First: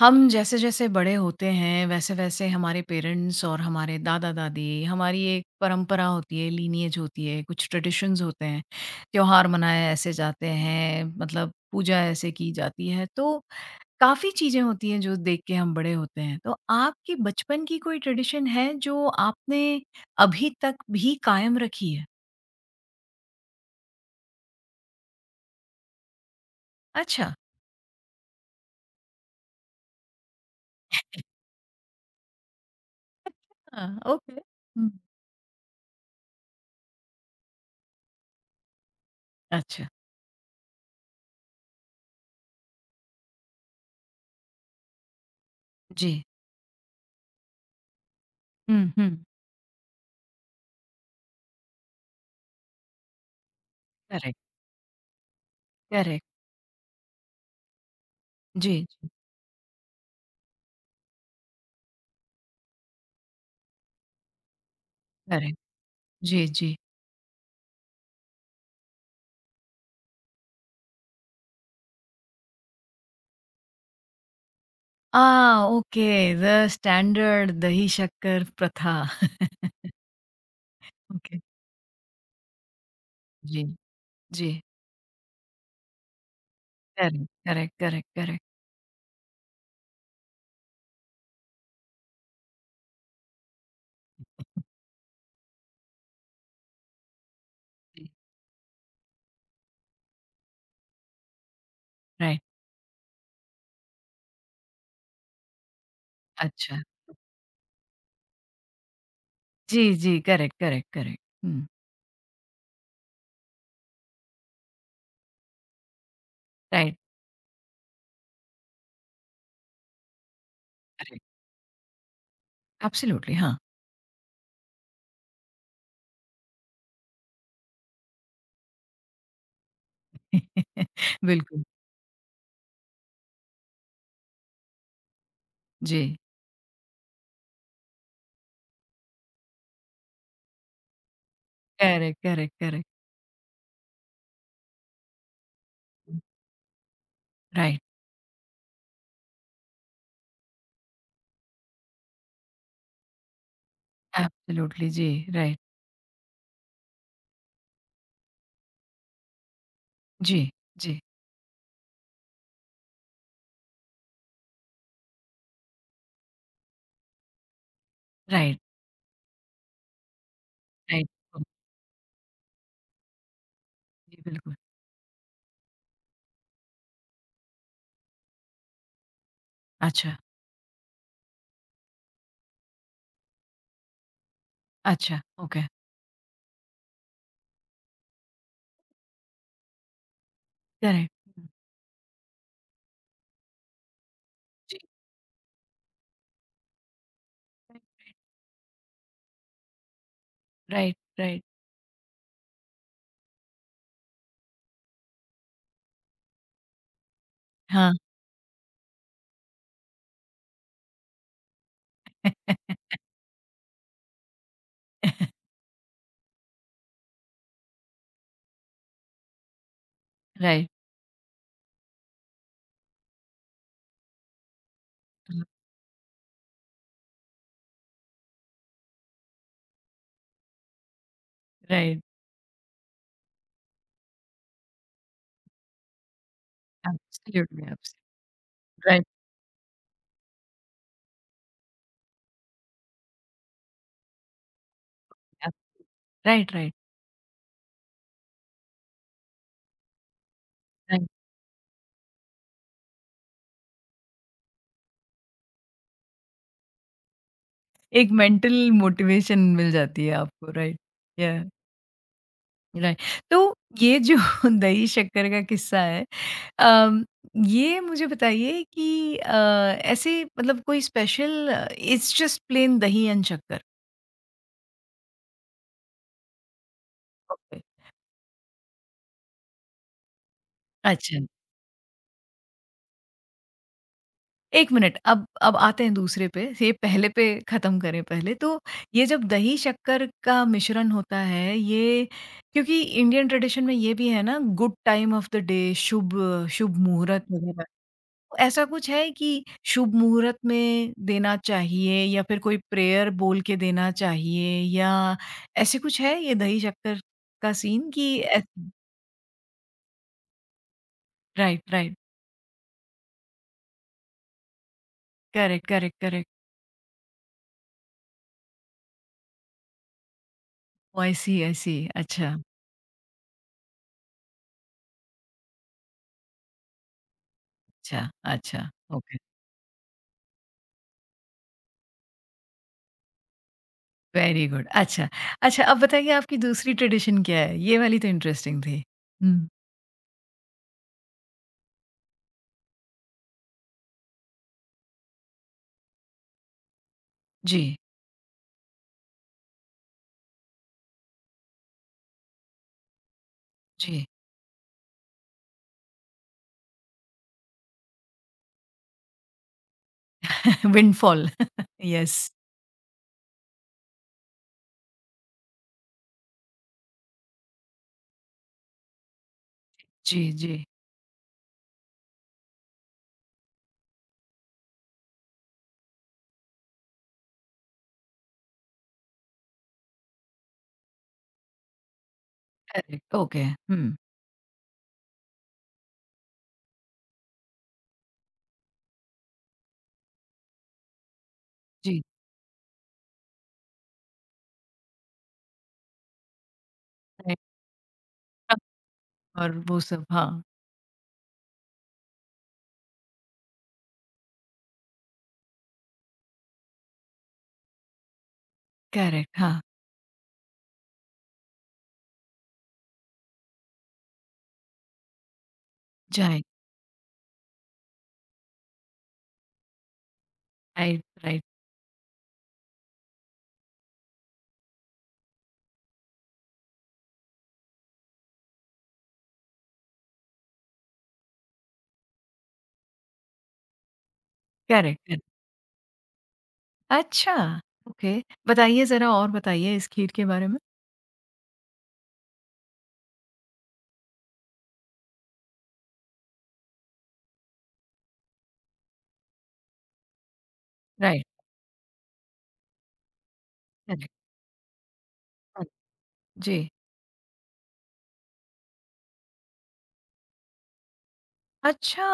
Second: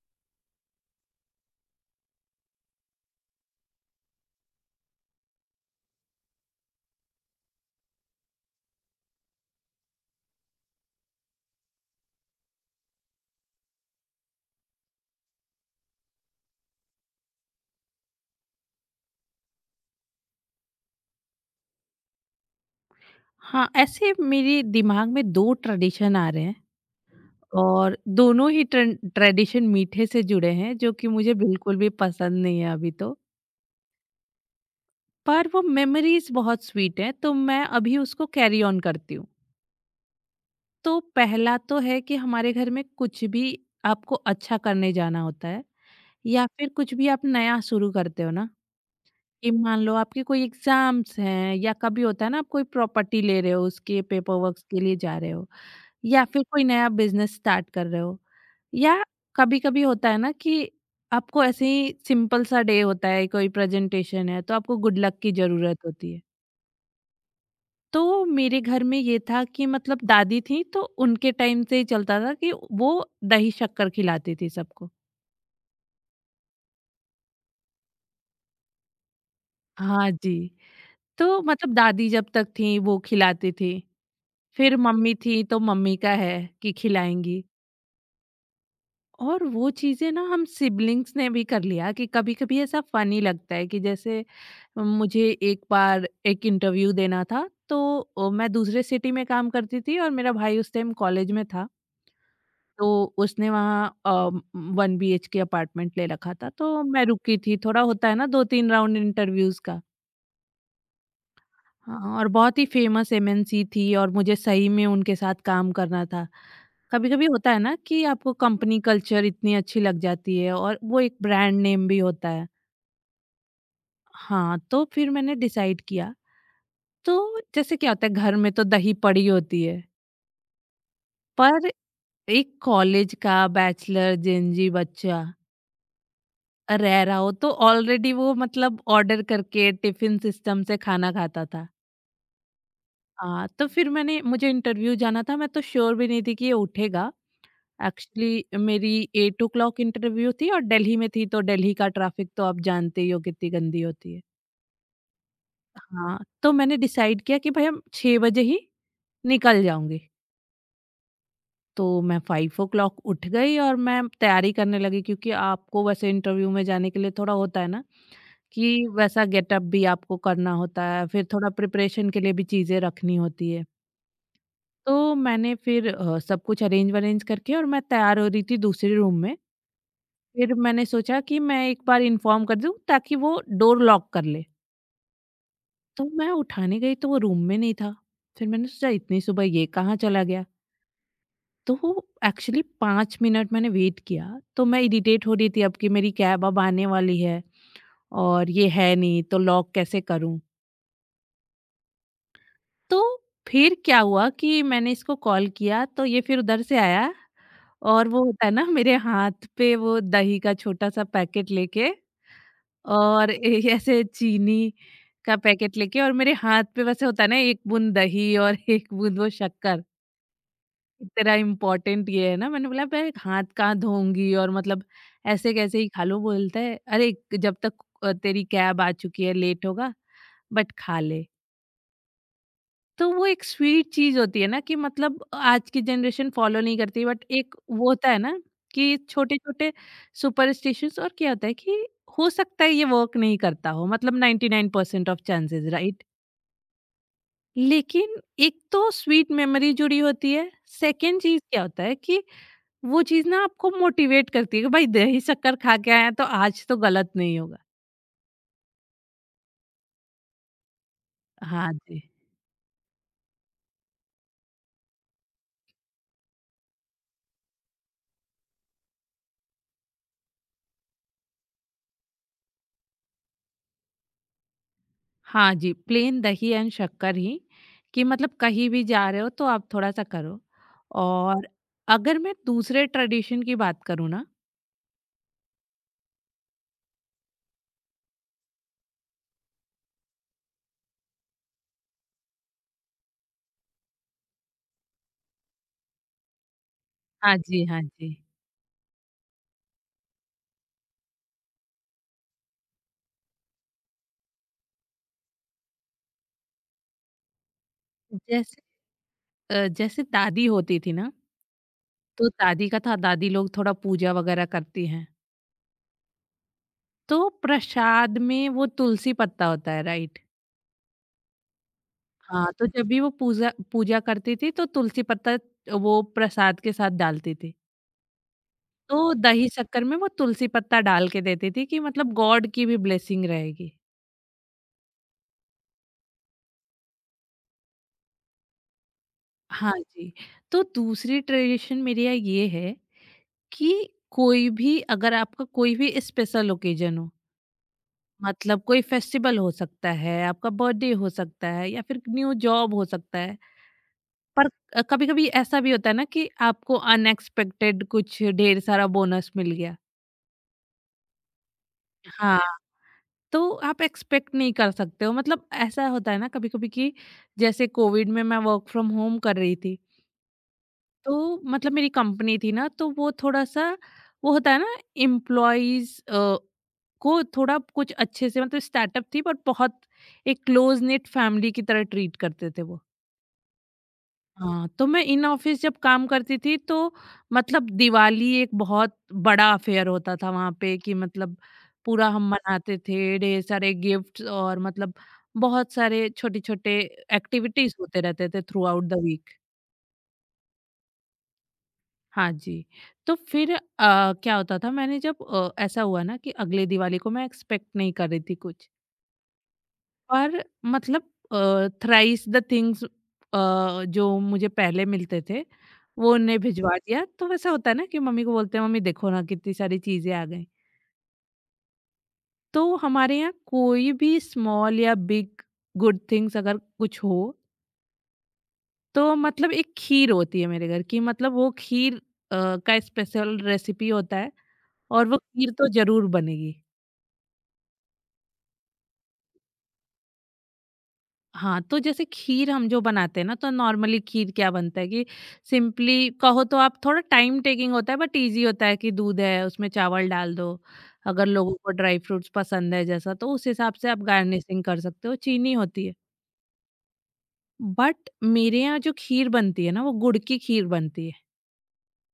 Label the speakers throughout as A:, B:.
A: हम जैसे-जैसे बड़े होते हैं, वैसे-वैसे हमारे पेरेंट्स और हमारे दादा-दादी, हमारी एक परंपरा होती है, लीनिएज होती है, कुछ ट्रेडिशंस होते हैं। त्योहार मनाए ऐसे जाते हैं, मतलब पूजा ऐसे की जाती है। तो काफ़ी चीज़ें होती हैं जो देख के हम बड़े होते हैं। तो आपके बचपन की कोई ट्रेडिशन है जो आपने अभी तक भी कायम रखी है?
B: हाँ, ऐसे मेरे दिमाग में 2 ट्रेडिशन आ रहे हैं।
A: अच्छा।
B: और दोनों ही ट्रन ट्रेडिशन मीठे से जुड़े हैं, जो कि मुझे बिल्कुल भी पसंद नहीं है अभी तो।
A: हाँ, ओके। हुँ।
B: पर वो मेमोरीज़ बहुत स्वीट हैं, तो मैं अभी उसको कैरी ऑन करती हूँ।
A: अच्छा।
B: तो पहला तो है कि हमारे घर में कुछ भी आपको अच्छा करने जाना होता है,
A: जी।
B: या फिर कुछ भी आप नया शुरू करते हो ना,
A: हुँ।
B: कि मान लो आपके कोई एग्ज़ाम्स हैं, या कभी होता है ना आप कोई प्रॉपर्टी ले रहे हो, उसके पेपर
A: करेक्ट,
B: वर्क्स के लिए जा रहे हो। या
A: करेक्ट।
B: फिर कोई नया बिजनेस स्टार्ट कर रहे हो,
A: जी,
B: या
A: जी।
B: कभी-कभी होता है ना कि आपको ऐसे ही सिंपल सा डे होता है, कोई प्रेजेंटेशन है तो आपको गुड लक की
A: करेक्ट।
B: जरूरत होती है।
A: जी, जी।
B: तो मेरे घर में ये था कि मतलब दादी थी तो उनके टाइम से ही चलता था कि वो दही शक्कर खिलाती थी सबको।
A: आ, ओके द स्टैंडर्ड दही शक्कर प्रथा
B: हाँ जी।
A: ओके।
B: तो मतलब दादी जब तक थी वो खिलाती
A: जी,
B: थी।
A: जी,
B: फिर मम्मी थी तो मम्मी का है कि
A: करेक्ट
B: खिलाएंगी।
A: करेक्ट करेक्ट करेक्ट
B: और वो चीज़ें ना हम सिबलिंग्स ने भी कर लिया, कि कभी-कभी ऐसा फ़नी लगता है कि जैसे मुझे एक बार एक इंटरव्यू देना था, तो
A: जी।
B: मैं दूसरे सिटी में काम करती थी और मेरा भाई उस टाइम कॉलेज में था।
A: राइट।
B: तो उसने वहाँ 1 BHK अपार्टमेंट ले रखा था,
A: अच्छा।
B: तो मैं रुकी थी। थोड़ा होता है ना 2-3 राउंड इंटरव्यूज़ का।
A: जी, जी, करेक्ट करेक्ट करेक्ट। हम्म।
B: हाँ, और बहुत ही फ़ेमस MNC थी और मुझे सही में उनके साथ काम करना था।
A: राइट।
B: कभी कभी होता है ना कि आपको कंपनी कल्चर इतनी अच्छी लग जाती है, और वो एक
A: करेक्ट।
B: ब्रांड नेम भी होता है।
A: एब्सोल्युटली, हाँ।
B: हाँ, तो फिर मैंने डिसाइड किया। तो जैसे क्या होता है, घर में तो दही पड़ी होती है।
A: बिल्कुल।
B: पर एक कॉलेज का बैचलर जेनजी बच्चा
A: जी।
B: रह रहा हो तो ऑलरेडी वो मतलब ऑर्डर करके टिफिन सिस्टम से खाना खाता था।
A: Correct correct correct.
B: हाँ, तो फिर मैंने, मुझे इंटरव्यू जाना था, मैं तो श्योर भी नहीं थी कि ये उठेगा।
A: राइट।
B: एक्चुअली मेरी 8 इंटरव्यू थी और दिल्ली में थी, तो दिल्ली का ट्रैफिक तो आप जानते ही हो कितनी गंदी होती है।
A: एब्सोल्युटली, जी। राइट।
B: हाँ, तो मैंने डिसाइड किया कि भाई हम 6 बजे ही निकल जाऊँगी।
A: जी, जी।
B: तो मैं 5 उठ गई और मैं तैयारी करने लगी, क्योंकि आपको वैसे इंटरव्यू में जाने के लिए थोड़ा होता है ना,
A: राइट,
B: कि वैसा गेटअप भी आपको करना होता है,
A: राइट।
B: फिर थोड़ा प्रिपरेशन के लिए भी चीज़ें रखनी होती है।
A: जी, बिल्कुल।
B: तो मैंने फिर सब कुछ अरेंज-वरेंज करके और मैं तैयार हो रही थी दूसरे रूम में।
A: अच्छा।
B: फिर मैंने सोचा कि मैं एक बार इन्फॉर्म कर दूं ताकि वो डोर लॉक कर ले।
A: अच्छा, ओके।
B: तो मैं उठाने गई तो वो रूम में नहीं था। फिर मैंने सोचा, इतनी सुबह ये कहाँ चला गया।
A: करेक्ट।
B: तो वो, एक्चुअली पाँच मिनट मैंने वेट किया तो
A: जी।
B: मैं इरिटेट हो रही थी अब, कि मेरी कैब अब आने वाली है और ये है नहीं, तो लॉक कैसे करूं।
A: Right, right.
B: तो फिर क्या हुआ कि मैंने इसको कॉल किया तो ये फिर उधर से आया।
A: हाँ।
B: और वो होता है ना, मेरे हाथ पे वो दही का छोटा सा पैकेट लेके और ऐसे चीनी का पैकेट लेके, और मेरे हाथ पे वैसे होता है ना एक बूंद दही और एक बूंद वो शक्कर।
A: राइट,
B: इतना इम्पोर्टेंट ये है ना, मैंने बोला मैं हाथ कहाँ धोऊंगी, और मतलब ऐसे कैसे ही खा लूं। बोलता है, अरे जब तक तेरी कैब आ चुकी है, लेट होगा, बट खा ले।
A: राइट।
B: तो वो एक स्वीट चीज़ होती है ना, कि मतलब आज की जनरेशन फॉलो नहीं करती, बट एक
A: एब्सोल्युटली,
B: वो
A: एब्सो
B: होता है ना कि
A: राइट।
B: छोटे-छोटे सुपरस्टिशंस। और क्या होता है कि हो सकता है ये वर्क नहीं करता हो, मतलब 99% ऑफ
A: एब
B: चांसेस, राइट?
A: राइट, राइट,
B: लेकिन एक तो स्वीट मेमोरी जुड़ी होती है,
A: राइट।
B: सेकंड चीज़ क्या होता है कि वो चीज़ ना आपको मोटिवेट करती है, कि भाई दही शक्कर खा के आए हैं तो आज तो गलत नहीं होगा।
A: एक मेंटल मोटिवेशन मिल जाती है आपको, राइट, या
B: हाँ जी।
A: राइट। तो ये जो दही शक्कर का किस्सा है, अम, ये मुझे बताइए कि ऐसे मतलब कोई special, it's just plain dahi and shakkar?
B: हाँ जी, प्लेन दही एंड शक्कर ही,
A: ओके,
B: कि मतलब कहीं भी जा रहे हो तो आप थोड़ा-सा करो।
A: अच्छा।
B: और अगर मैं दूसरे ट्रेडिशन की बात करूँ ना,
A: 1 मिनट, अब आते हैं दूसरे पे, ये पहले पे ख़त्म करें पहले। तो ये जब दही शक्कर का मिश्रण होता है, ये क्योंकि इंडियन ट्रेडिशन में ये भी है ना, good time of the day, शुभ शुभ मुहूर्त
B: हाँ
A: वग़ैरह।
B: जी, हाँ जी।
A: तो ऐसा कुछ है कि शुभ मुहूर्त में देना चाहिए या फिर कोई प्रेयर बोल के देना चाहिए या ऐसे कुछ है ये दही शक्कर का सीन कि ए,
B: जैसे जैसे दादी होती थी ना,
A: राइट, राइट।
B: तो दादी का था, दादी लोग थोड़ा पूजा वगैरह करती हैं,
A: करेक्ट, करेक्ट, करेक्ट।
B: तो प्रसाद में वो तुलसी पत्ता होता है, राइट?
A: ओह! आई सी, आई सी। अच्छा,
B: हाँ, तो जब भी वो पूजा पूजा करती थी तो तुलसी पत्ता वो प्रसाद के साथ डालती थी।
A: अच्छा, अच्छा।
B: तो
A: ओके।
B: दही शक्कर में वो तुलसी पत्ता डाल के देती थी कि मतलब गॉड की भी ब्लेसिंग रहेगी।
A: Very good. अच्छा, अच्छा, अब बताइए आपकी दूसरी ट्रेडिशन क्या है? ये वाली तो इंटरेस्टिंग थी। हुँ।
B: हाँ जी, तो दूसरी ट्रेडिशन मेरी यहाँ ये है कि कोई भी, अगर आपका कोई भी स्पेशल ओकेज़न हो,
A: जी,
B: मतलब कोई फेस्टिवल हो सकता है, आपका बर्थडे हो सकता है, या फिर न्यू जॉब हो सकता है।
A: जी।
B: पर कभी-कभी ऐसा भी होता है ना कि आपको अनएक्सपेक्टेड कुछ ढेर सारा बोनस मिल गया।
A: Windfall yes.
B: हाँ। तो आप एक्सपेक्ट नहीं कर सकते हो, मतलब ऐसा होता है ना कभी कभी, कि जैसे कोविड में मैं वर्क फ्रॉम होम कर रही थी।
A: जी, जी।
B: तो मतलब मेरी कंपनी थी ना, तो वो थोड़ा सा, वो होता है ना, एम्प्लॉयज को थोड़ा कुछ अच्छे से, मतलब स्टार्टअप थी पर बहुत एक क्लोज नेट फैमिली की तरह ट्रीट करते थे वो।
A: Correct, okay. हुँ,
B: हाँ, तो मैं इन ऑफिस जब काम करती थी, तो मतलब दिवाली एक बहुत बड़ा अफेयर होता था वहां पे, कि मतलब
A: जी।
B: पूरा हम मनाते थे, ढेर सारे गिफ्ट्स और मतलब बहुत सारे छोटे छोटे
A: राइट।
B: एक्टिविटीज होते रहते थे
A: ट्रक
B: थ्रू आउट द वीक।
A: और वो सब, हाँ,
B: हाँ जी। तो फिर क्या होता था, मैंने जब ऐसा हुआ ना कि अगले दिवाली को मैं एक्सपेक्ट नहीं कर रही थी कुछ,
A: करेक्ट, हाँ,
B: और मतलब थ्राइस द थिंग्स जो मुझे पहले मिलते थे वो उन्हें
A: जाए
B: भिजवा दिया। तो वैसा होता है ना कि मम्मी को बोलते हैं, मम्मी देखो ना कितनी सारी चीजें आ गई।
A: राइट, राइट,
B: तो हमारे यहाँ कोई भी स्मॉल या बिग गुड थिंग्स अगर कुछ हो, तो मतलब एक खीर होती है मेरे घर की, मतलब वो खीर का स्पेशल रेसिपी होता है,
A: करेक्ट,
B: और वो
A: करेक्ट।
B: खीर तो जरूर बनेगी।
A: अच्छा, ओके। बताइए ज़रा, और बताइए इस खीर के बारे में?
B: हाँ, तो जैसे खीर हम जो बनाते हैं ना, तो नॉर्मली खीर क्या बनता है कि सिंपली कहो तो आप थोड़ा टाइम टेकिंग होता है बट ईज़ी होता है, कि दूध है, उसमें चावल डाल दो।
A: राइट,
B: अगर लोगों को ड्राई फ्रूट्स पसंद है जैसा, तो उस हिसाब से आप
A: करेक्ट,
B: गार्निशिंग कर सकते हो, चीनी
A: करेक्ट,
B: होती है।
A: जी।
B: बट मेरे यहाँ जो खीर बनती है ना, वो गुड़ की खीर बनती है।
A: अच्छा,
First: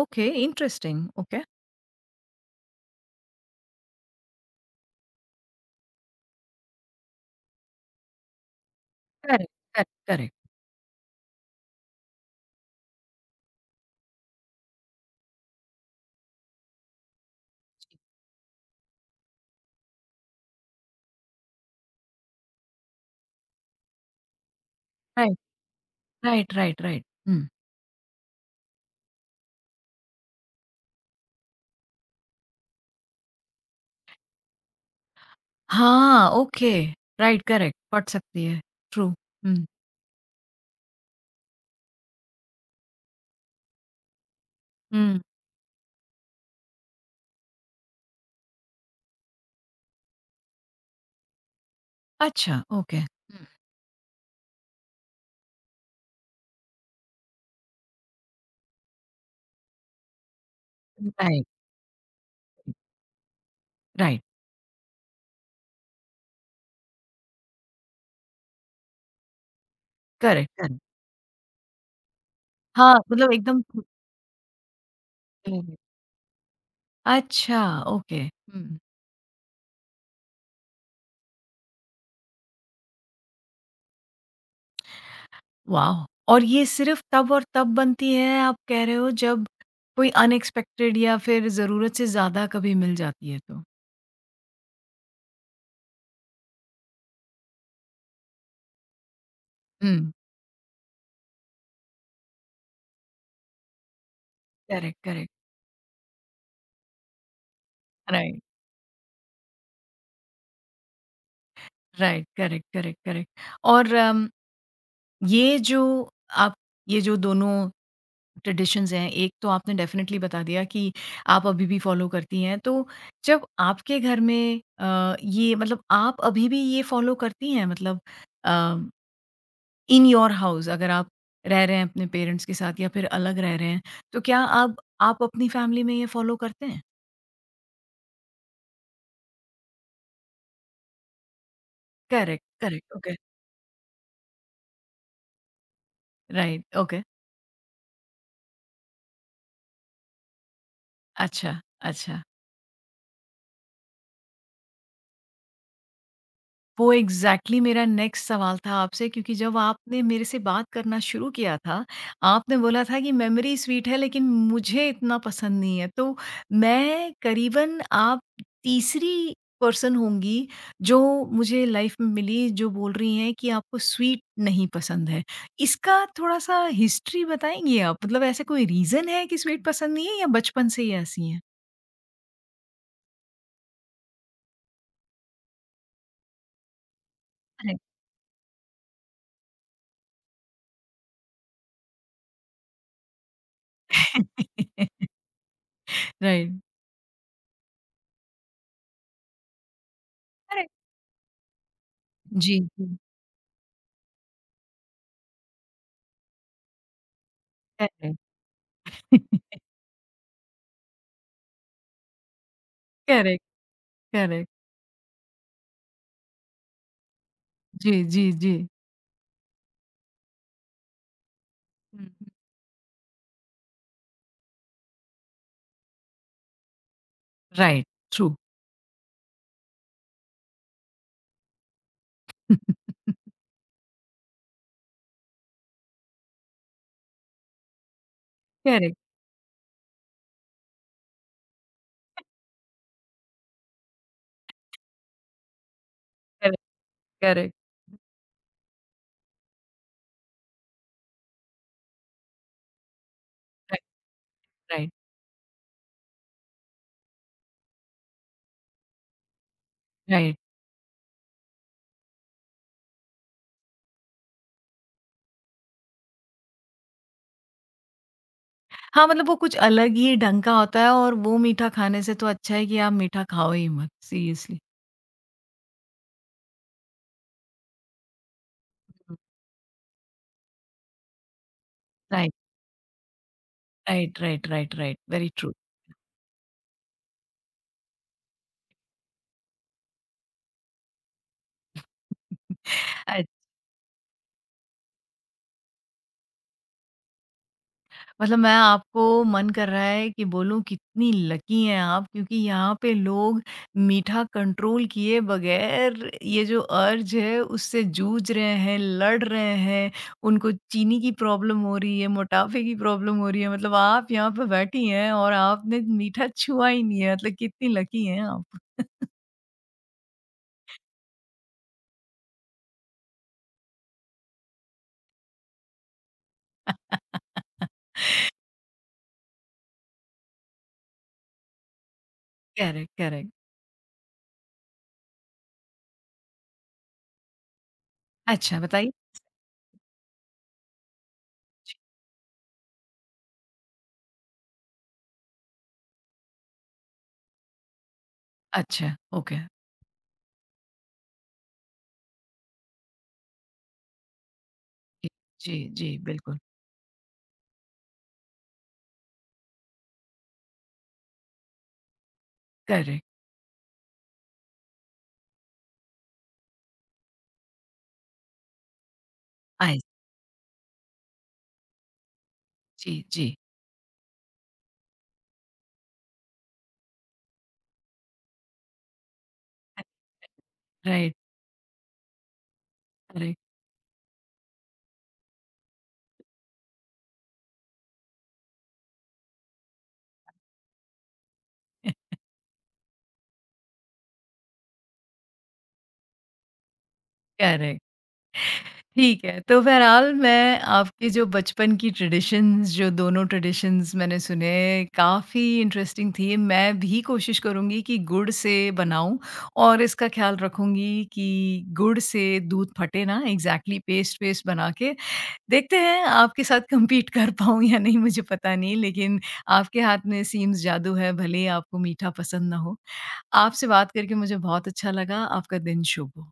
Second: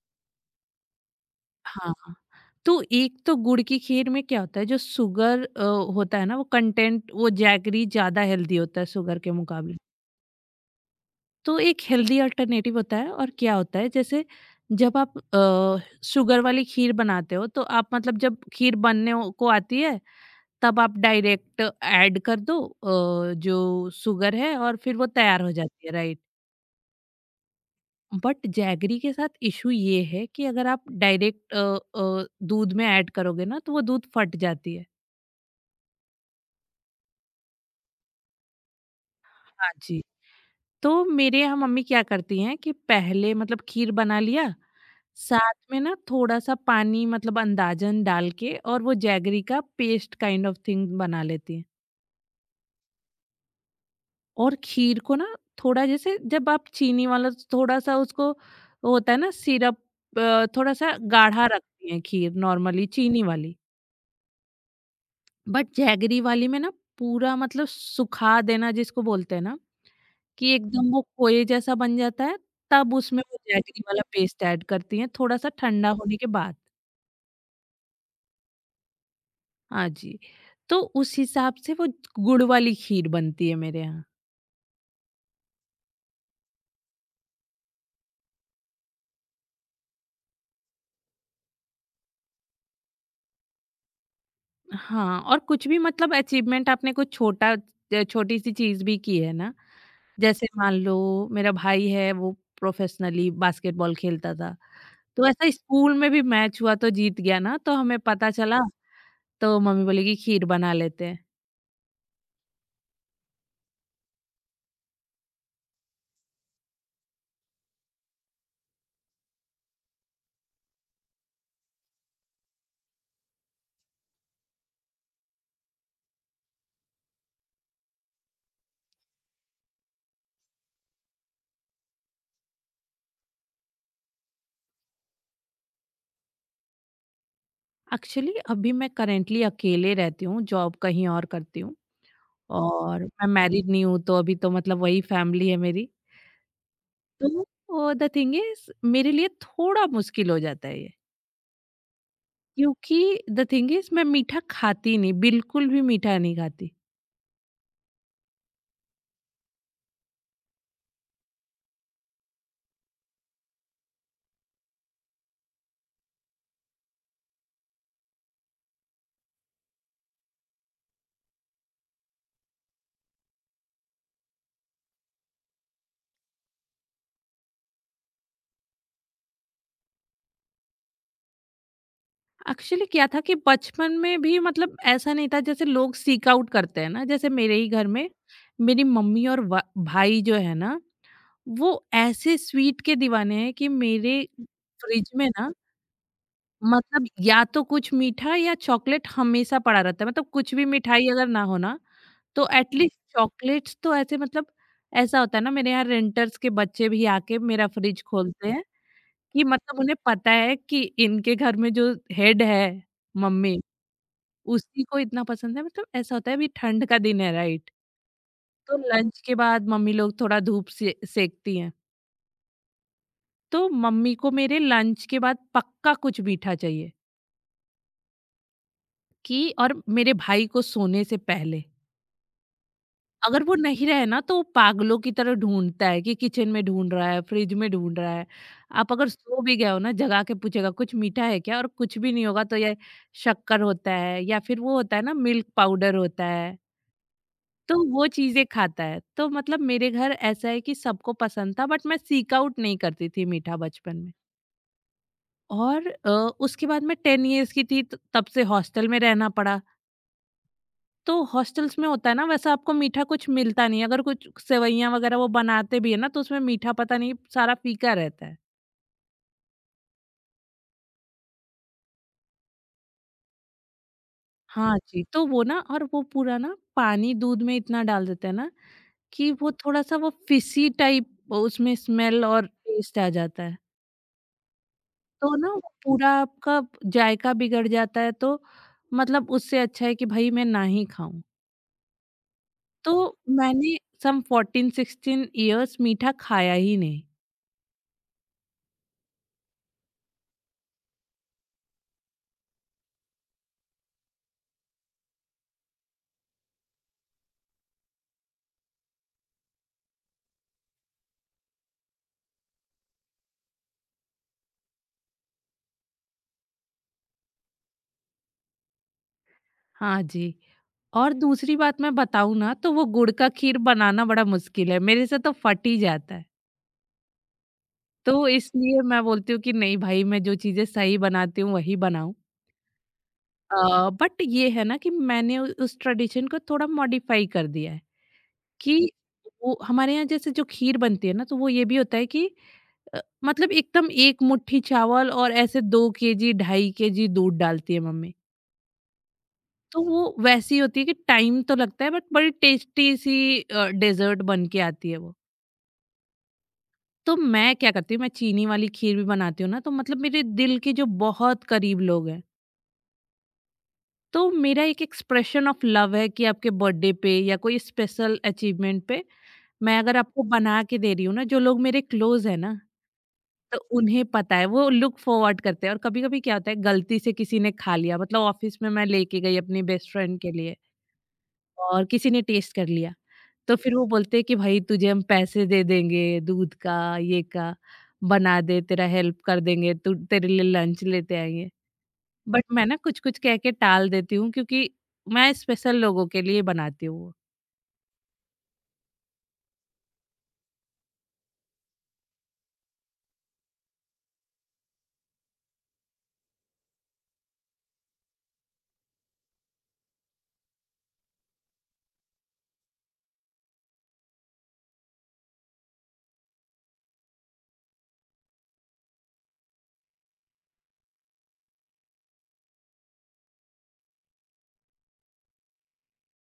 A: ओके, इंटरेस्टिंग, ओके।
B: हाँ, हाँ। तो एक तो गुड़ की खीर में क्या होता है, जो शुगर होता है ना, वो कंटेंट, वो जैगरी ज़्यादा हेल्दी होता है शुगर के
A: करेक्ट,
B: मुकाबले।
A: Correct, correct.
B: तो एक हेल्दी अल्टरनेटिव होता है। और क्या होता है, जैसे जब आप शुगर वाली खीर बनाते हो तो आप मतलब जब खीर बनने को आती है, तब आप डायरेक्ट ऐड कर दो जो शुगर है और फिर वो
A: राइट,
B: तैयार हो जाती है, right.
A: Right. Hmm.
B: But jaggery के साथ इशू ये है कि अगर आप डायरेक्ट दूध में ऐड करोगे ना तो वो दूध फट जाती है।
A: हाँ, ओके, राइट, करेक्ट, पढ़ सकती है, ट्रू। हुँ,
B: हाँ जी। तो मेरे यहाँ मम्मी क्या करती हैं कि पहले मतलब खीर बना लिया,
A: हुँ,
B: साथ में ना थोड़ा-सा पानी मतलब अंदाज़न डाल के और वो जैगरी का पेस्ट काइंड ऑफ थिंग बना लेती हैं।
A: अच्छा, ओके, हुँ।
B: और खीर को ना थोड़ा, जैसे जब आप चीनी वाला थोड़ा-सा उसको, वो होता है ना सिरप, थोड़ा-सा
A: राइट,
B: गाढ़ा रखती हैं खीर नॉर्मली चीनी वाली।
A: राइट,
B: बट जैगरी वाली में ना पूरा मतलब सुखा देना जिसको बोलते हैं ना,
A: करेक्ट,
B: कि
A: करेक्ट।
B: एकदम वो खोए जैसा बन जाता है,
A: हाँ,
B: तब उसमें
A: मतलब
B: वो
A: एकदम,
B: जैगरी वाला पेस्ट ऐड करती हैं थोड़ा-सा
A: हम्म,
B: ठंडा होने के बाद।
A: अच्छा, ओके, हुँ।
B: हाँ जी। तो उस हिसाब से वो गुड़ वाली खीर बनती है मेरे यहाँ।
A: वॉव! और ये सिर्फ़ तब और तब बनती है, आप कह रहे हो, जब कोई अनएक्सपेक्टेड या फिर ज़रूरत से ज़्यादा कभी मिल जाती है तो।
B: हाँ, और कुछ भी मतलब अचीवमेंट आपने कुछ छोटा छोटी-सी चीज़ भी की है ना,
A: हुँ।
B: जैसे मान लो मेरा भाई है, वो प्रोफ़ेशनली बास्केटबॉल खेलता था,
A: करेक्ट,
B: तो
A: करेक्ट,
B: ऐसा स्कूल में भी मैच हुआ तो जीत गया ना, तो हमें पता
A: राइट,
B: चला, तो मम्मी बोली कि खीर बना लेते हैं।
A: राइट, करेक्ट, और ये जो आप, ये जो दोनों ट्रेडिशंस हैं, एक तो आपने डेफ़िनेटली बता दिया कि आप अभी भी फ़ॉलो करती हैं। तो जब आपके घर में ये, मतलब आप अभी भी ये फ़ॉलो करती हैं, मतलब, अ, इन योर हाउस, अगर आप रह रहे हैं अपने पेरेंट्स के साथ या फिर अलग रह रहे हैं, तो क्या आप अपनी फैमिली में ये फ़ॉलो करते हैं?
B: एक्चुअली अभी मैं करंटली अकेले रहती हूँ, जॉब कहीं और करती हूँ,
A: करेक्ट, करेक्ट,
B: और
A: ओके,
B: मैं मैरिड नहीं हूँ तो अभी तो मतलब वही फैमिली है मेरी।
A: राइट, ओके,
B: तो द थिंग इज़ मेरे लिए थोड़ा मुश्किल हो जाता है ये,
A: अच्छा, अच्छा।
B: क्योंकि द थिंग इज़ मैं मीठा खाती नहीं, बिल्कुल भी मीठा नहीं खाती।
A: वो एग्ज़ैक्टली मेरा नेक्स्ट सवाल था आपसे, क्योंकि जब आपने मेरे से बात करना शुरू किया था, आपने बोला था कि मेमोरी स्वीट है लेकिन मुझे इतना पसंद नहीं है। तो मैं करीबन आप तीसरी पर्सन होंगी जो मुझे लाइफ़ में मिली जो बोल रही हैं कि आपको स्वीट नहीं पसंद है। इसका थोड़ा-सा हिस्ट्री बताएँगी आप? मतलब ऐसा कोई रीज़न है कि स्वीट पसंद नहीं है या बचपन से ही ऐसी हैं?
B: एक्चुअली क्या था कि बचपन में भी मतलब ऐसा नहीं था जैसे लोग सीक आउट करते हैं ना, जैसे मेरे ही
A: करेक्ट।
B: घर में मेरी मम्मी और व भाई जो है ना, वो ऐसे स्वीट के दीवाने हैं कि मेरे फ्रिज में ना,
A: राइट।
B: मतलब या तो कुछ मीठा या चॉकलेट हमेशा पड़ा रहता है। मतलब कुछ भी
A: करेक्ट।
B: मिठाई अगर ना हो ना, तो
A: जी,
B: एटलीस्ट
A: जी।
B: चॉकलेट्स तो, ऐसे मतलब ऐसा होता है ना, मेरे यहाँ रेंटर्स के बच्चे भी आके मेरा फ्रिज खोलते हैं, कि
A: करेक्ट।
B: मतलब उन्हें पता है कि इनके घर में जो हेड है,
A: करेक्ट।
B: Mummy,
A: correct.
B: उसी को इतना पसंद है। मतलब ऐसा होता है, अभी ठंड का दिन है, राइट?
A: जी, जी, जी।
B: तो लंच के बाद मम्मी लोग थोड़ा धूप से सेकती हैं,
A: हुँ, हुँ।
B: तो मम्मी को मेरे लंच के बाद पक्का कुछ मीठा चाहिए।
A: राइट। ट्रू।
B: कि और मेरे भाई को सोने से पहले, अगर वो नहीं रहे ना तो वो पागलों की तरह ढूंढता है, कि किचन में ढूंढ रहा है, फ्रिज में ढूंढ रहा है। आप
A: करेक्ट,
B: अगर सो भी गए हो ना जगा के पूछेगा, कुछ मीठा है क्या? और कुछ भी नहीं होगा तो ये शक्कर होता है, या फिर वो होता है ना मिल्क पाउडर होता है,
A: करेक्ट, करेक्ट।
B: तो वो चीज़ें खाता है। तो मतलब मेरे घर ऐसा है कि सबको पसंद था, बट मैं सीक आउट नहीं करती थी मीठा
A: राइट,
B: बचपन में।
A: राइट,
B: और उसके बाद मैं 10 इयर्स की थी त तब से हॉस्टल में रहना पड़ा।
A: राइट।
B: तो हॉस्टल्स में होता है ना, वैसा आपको मीठा कुछ मिलता नहीं है। अगर कुछ सेवइयाँ वगैरह वो बनाते भी है ना, तो उसमें मीठा पता नहीं, सारा फीका रहता है।
A: हाँ, मतलब वो कुछ अलग ही ढंग का होता है और वो मीठा खाने से तो अच्छा है कि आप मीठा खाओ ही मत, सीरियसली।
B: हाँ जी, तो वो ना, और वो पूरा ना पानी दूध में इतना डाल देते हैं ना,
A: हुँ।
B: कि वो थोड़ा-सा वो फिशी टाइप उसमें स्मेल
A: राइट,
B: और टेस्ट आ जाता है।
A: राइट. वेरी
B: तो ना
A: ट्रू।
B: वो पूरा आपका जायका बिगड़ जाता है, तो मतलब उससे अच्छा है कि भई मैं ना ही खाऊँ। तो मैंने सम 14-16 इयर्स मीठा खाया ही नहीं।
A: मतलब मैं, आपको मन कर रहा है कि बोलूँ कितनी लकी हैं आप, क्योंकि यहाँ पे लोग मीठा कंट्रोल किए बगैर ये जो अर्ज है उससे जूझ रहे हैं, लड़ रहे हैं, उनको चीनी की प्रॉब्लम हो रही है, मोटापे की प्रॉब्लम हो रही है, मतलब आप यहाँ पे बैठी हैं और आपने मीठा छुआ ही नहीं है, मतलब कितनी लकी हैं आप।
B: हाँ जी। और दूसरी बात मैं बताऊँ ना, तो वो गुड़ का खीर बनाना बड़ा मुश्किल है, मेरे से तो फट ही जाता है। तो इसलिए मैं बोलती हूँ कि नहीं भाई मैं जो चीज़ें सही बनाती हूँ वही बनाऊँ।
A: Correct, correct.
B: बट ये है ना कि मैंने उ उस ट्रेडिशन को थोड़ा मॉडिफ़ाई कर दिया है,
A: अच्छा,
B: कि
A: बताइए?
B: वो हमारे यहाँ जैसे जो खीर बनती है ना, तो वो ये
A: जी,
B: भी होता है कि मतलब एकदम एक मुट्ठी चावल और ऐसे 2 kg, ढाई kg दूध डालती है मम्मी।
A: अच्छा, ओके।
B: तो वो वैसी होती है कि टाइम तो लगता है बट बड़ी टेस्टी सी डेजर्ट बन के आती है
A: जी,
B: वो।
A: जी, जी, बिल्कुल।
B: तो मैं क्या करती हूँ, मैं चीनी वाली खीर भी बनाती हूँ ना, तो मतलब मेरे दिल के जो बहुत करीब लोग हैं,
A: करेक्ट,
B: तो मेरा एक एक्सप्रेशन ऑफ लव है कि आपके बर्थडे पे या कोई स्पेशल अचीवमेंट पे
A: आई
B: मैं अगर आपको बना के दे रही हूँ ना, जो लोग मेरे क्लोज है ना,
A: सी, जी, जी।
B: तो उन्हें पता है, वो लुक फॉरवर्ड करते हैं। और कभी कभी क्या होता है, गलती से किसी ने खा लिया, मतलब ऑफिस में मैं लेके गई अपनी बेस्ट फ्रेंड के लिए
A: राइट,
B: और किसी ने टेस्ट कर लिया।
A: करेक्ट।
B: तो फिर वो बोलते हैं कि भाई तुझे हम पैसे दे देंगे दूध का, ये का, बना दे, तेरा हेल्प कर देंगे, तू तेरे लिए लंच लेते आएंगे, बट मैं ना कुछ कुछ कह के टाल देती हूँ, क्योंकि मैं स्पेशल लोगों के लिए बनाती हूँ वो।
A: करेक्ट, ठीक है। तो बहरहाल, मैं आपके जो बचपन की ट्रेडिशंस, जो दोनों ट्रेडिशंस मैंने सुने, काफ़ी इंटरेस्टिंग थी। मैं भी कोशिश करूँगी कि गुड़ से बनाऊँ और इसका ख़्याल रखूँगी कि गुड़ से दूध फटे ना, एग्ज़ैक्टली पेस्ट-वेस्ट बना के। देखते हैं आपके साथ कम्पीट कर पाऊँ या नहीं, मुझे पता नहीं, लेकिन आपके हाथ में सीम्स जादू है भले ही आपको मीठा पसंद ना हो। आपसे बात करके मुझे बहुत अच्छा लगा। आपका दिन शुभ हो।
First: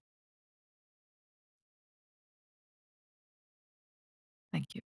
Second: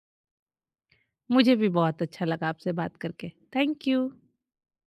B: मुझे भी बहुत अच्छा लगा आपसे बात करके। Thank you.
A: Thank you.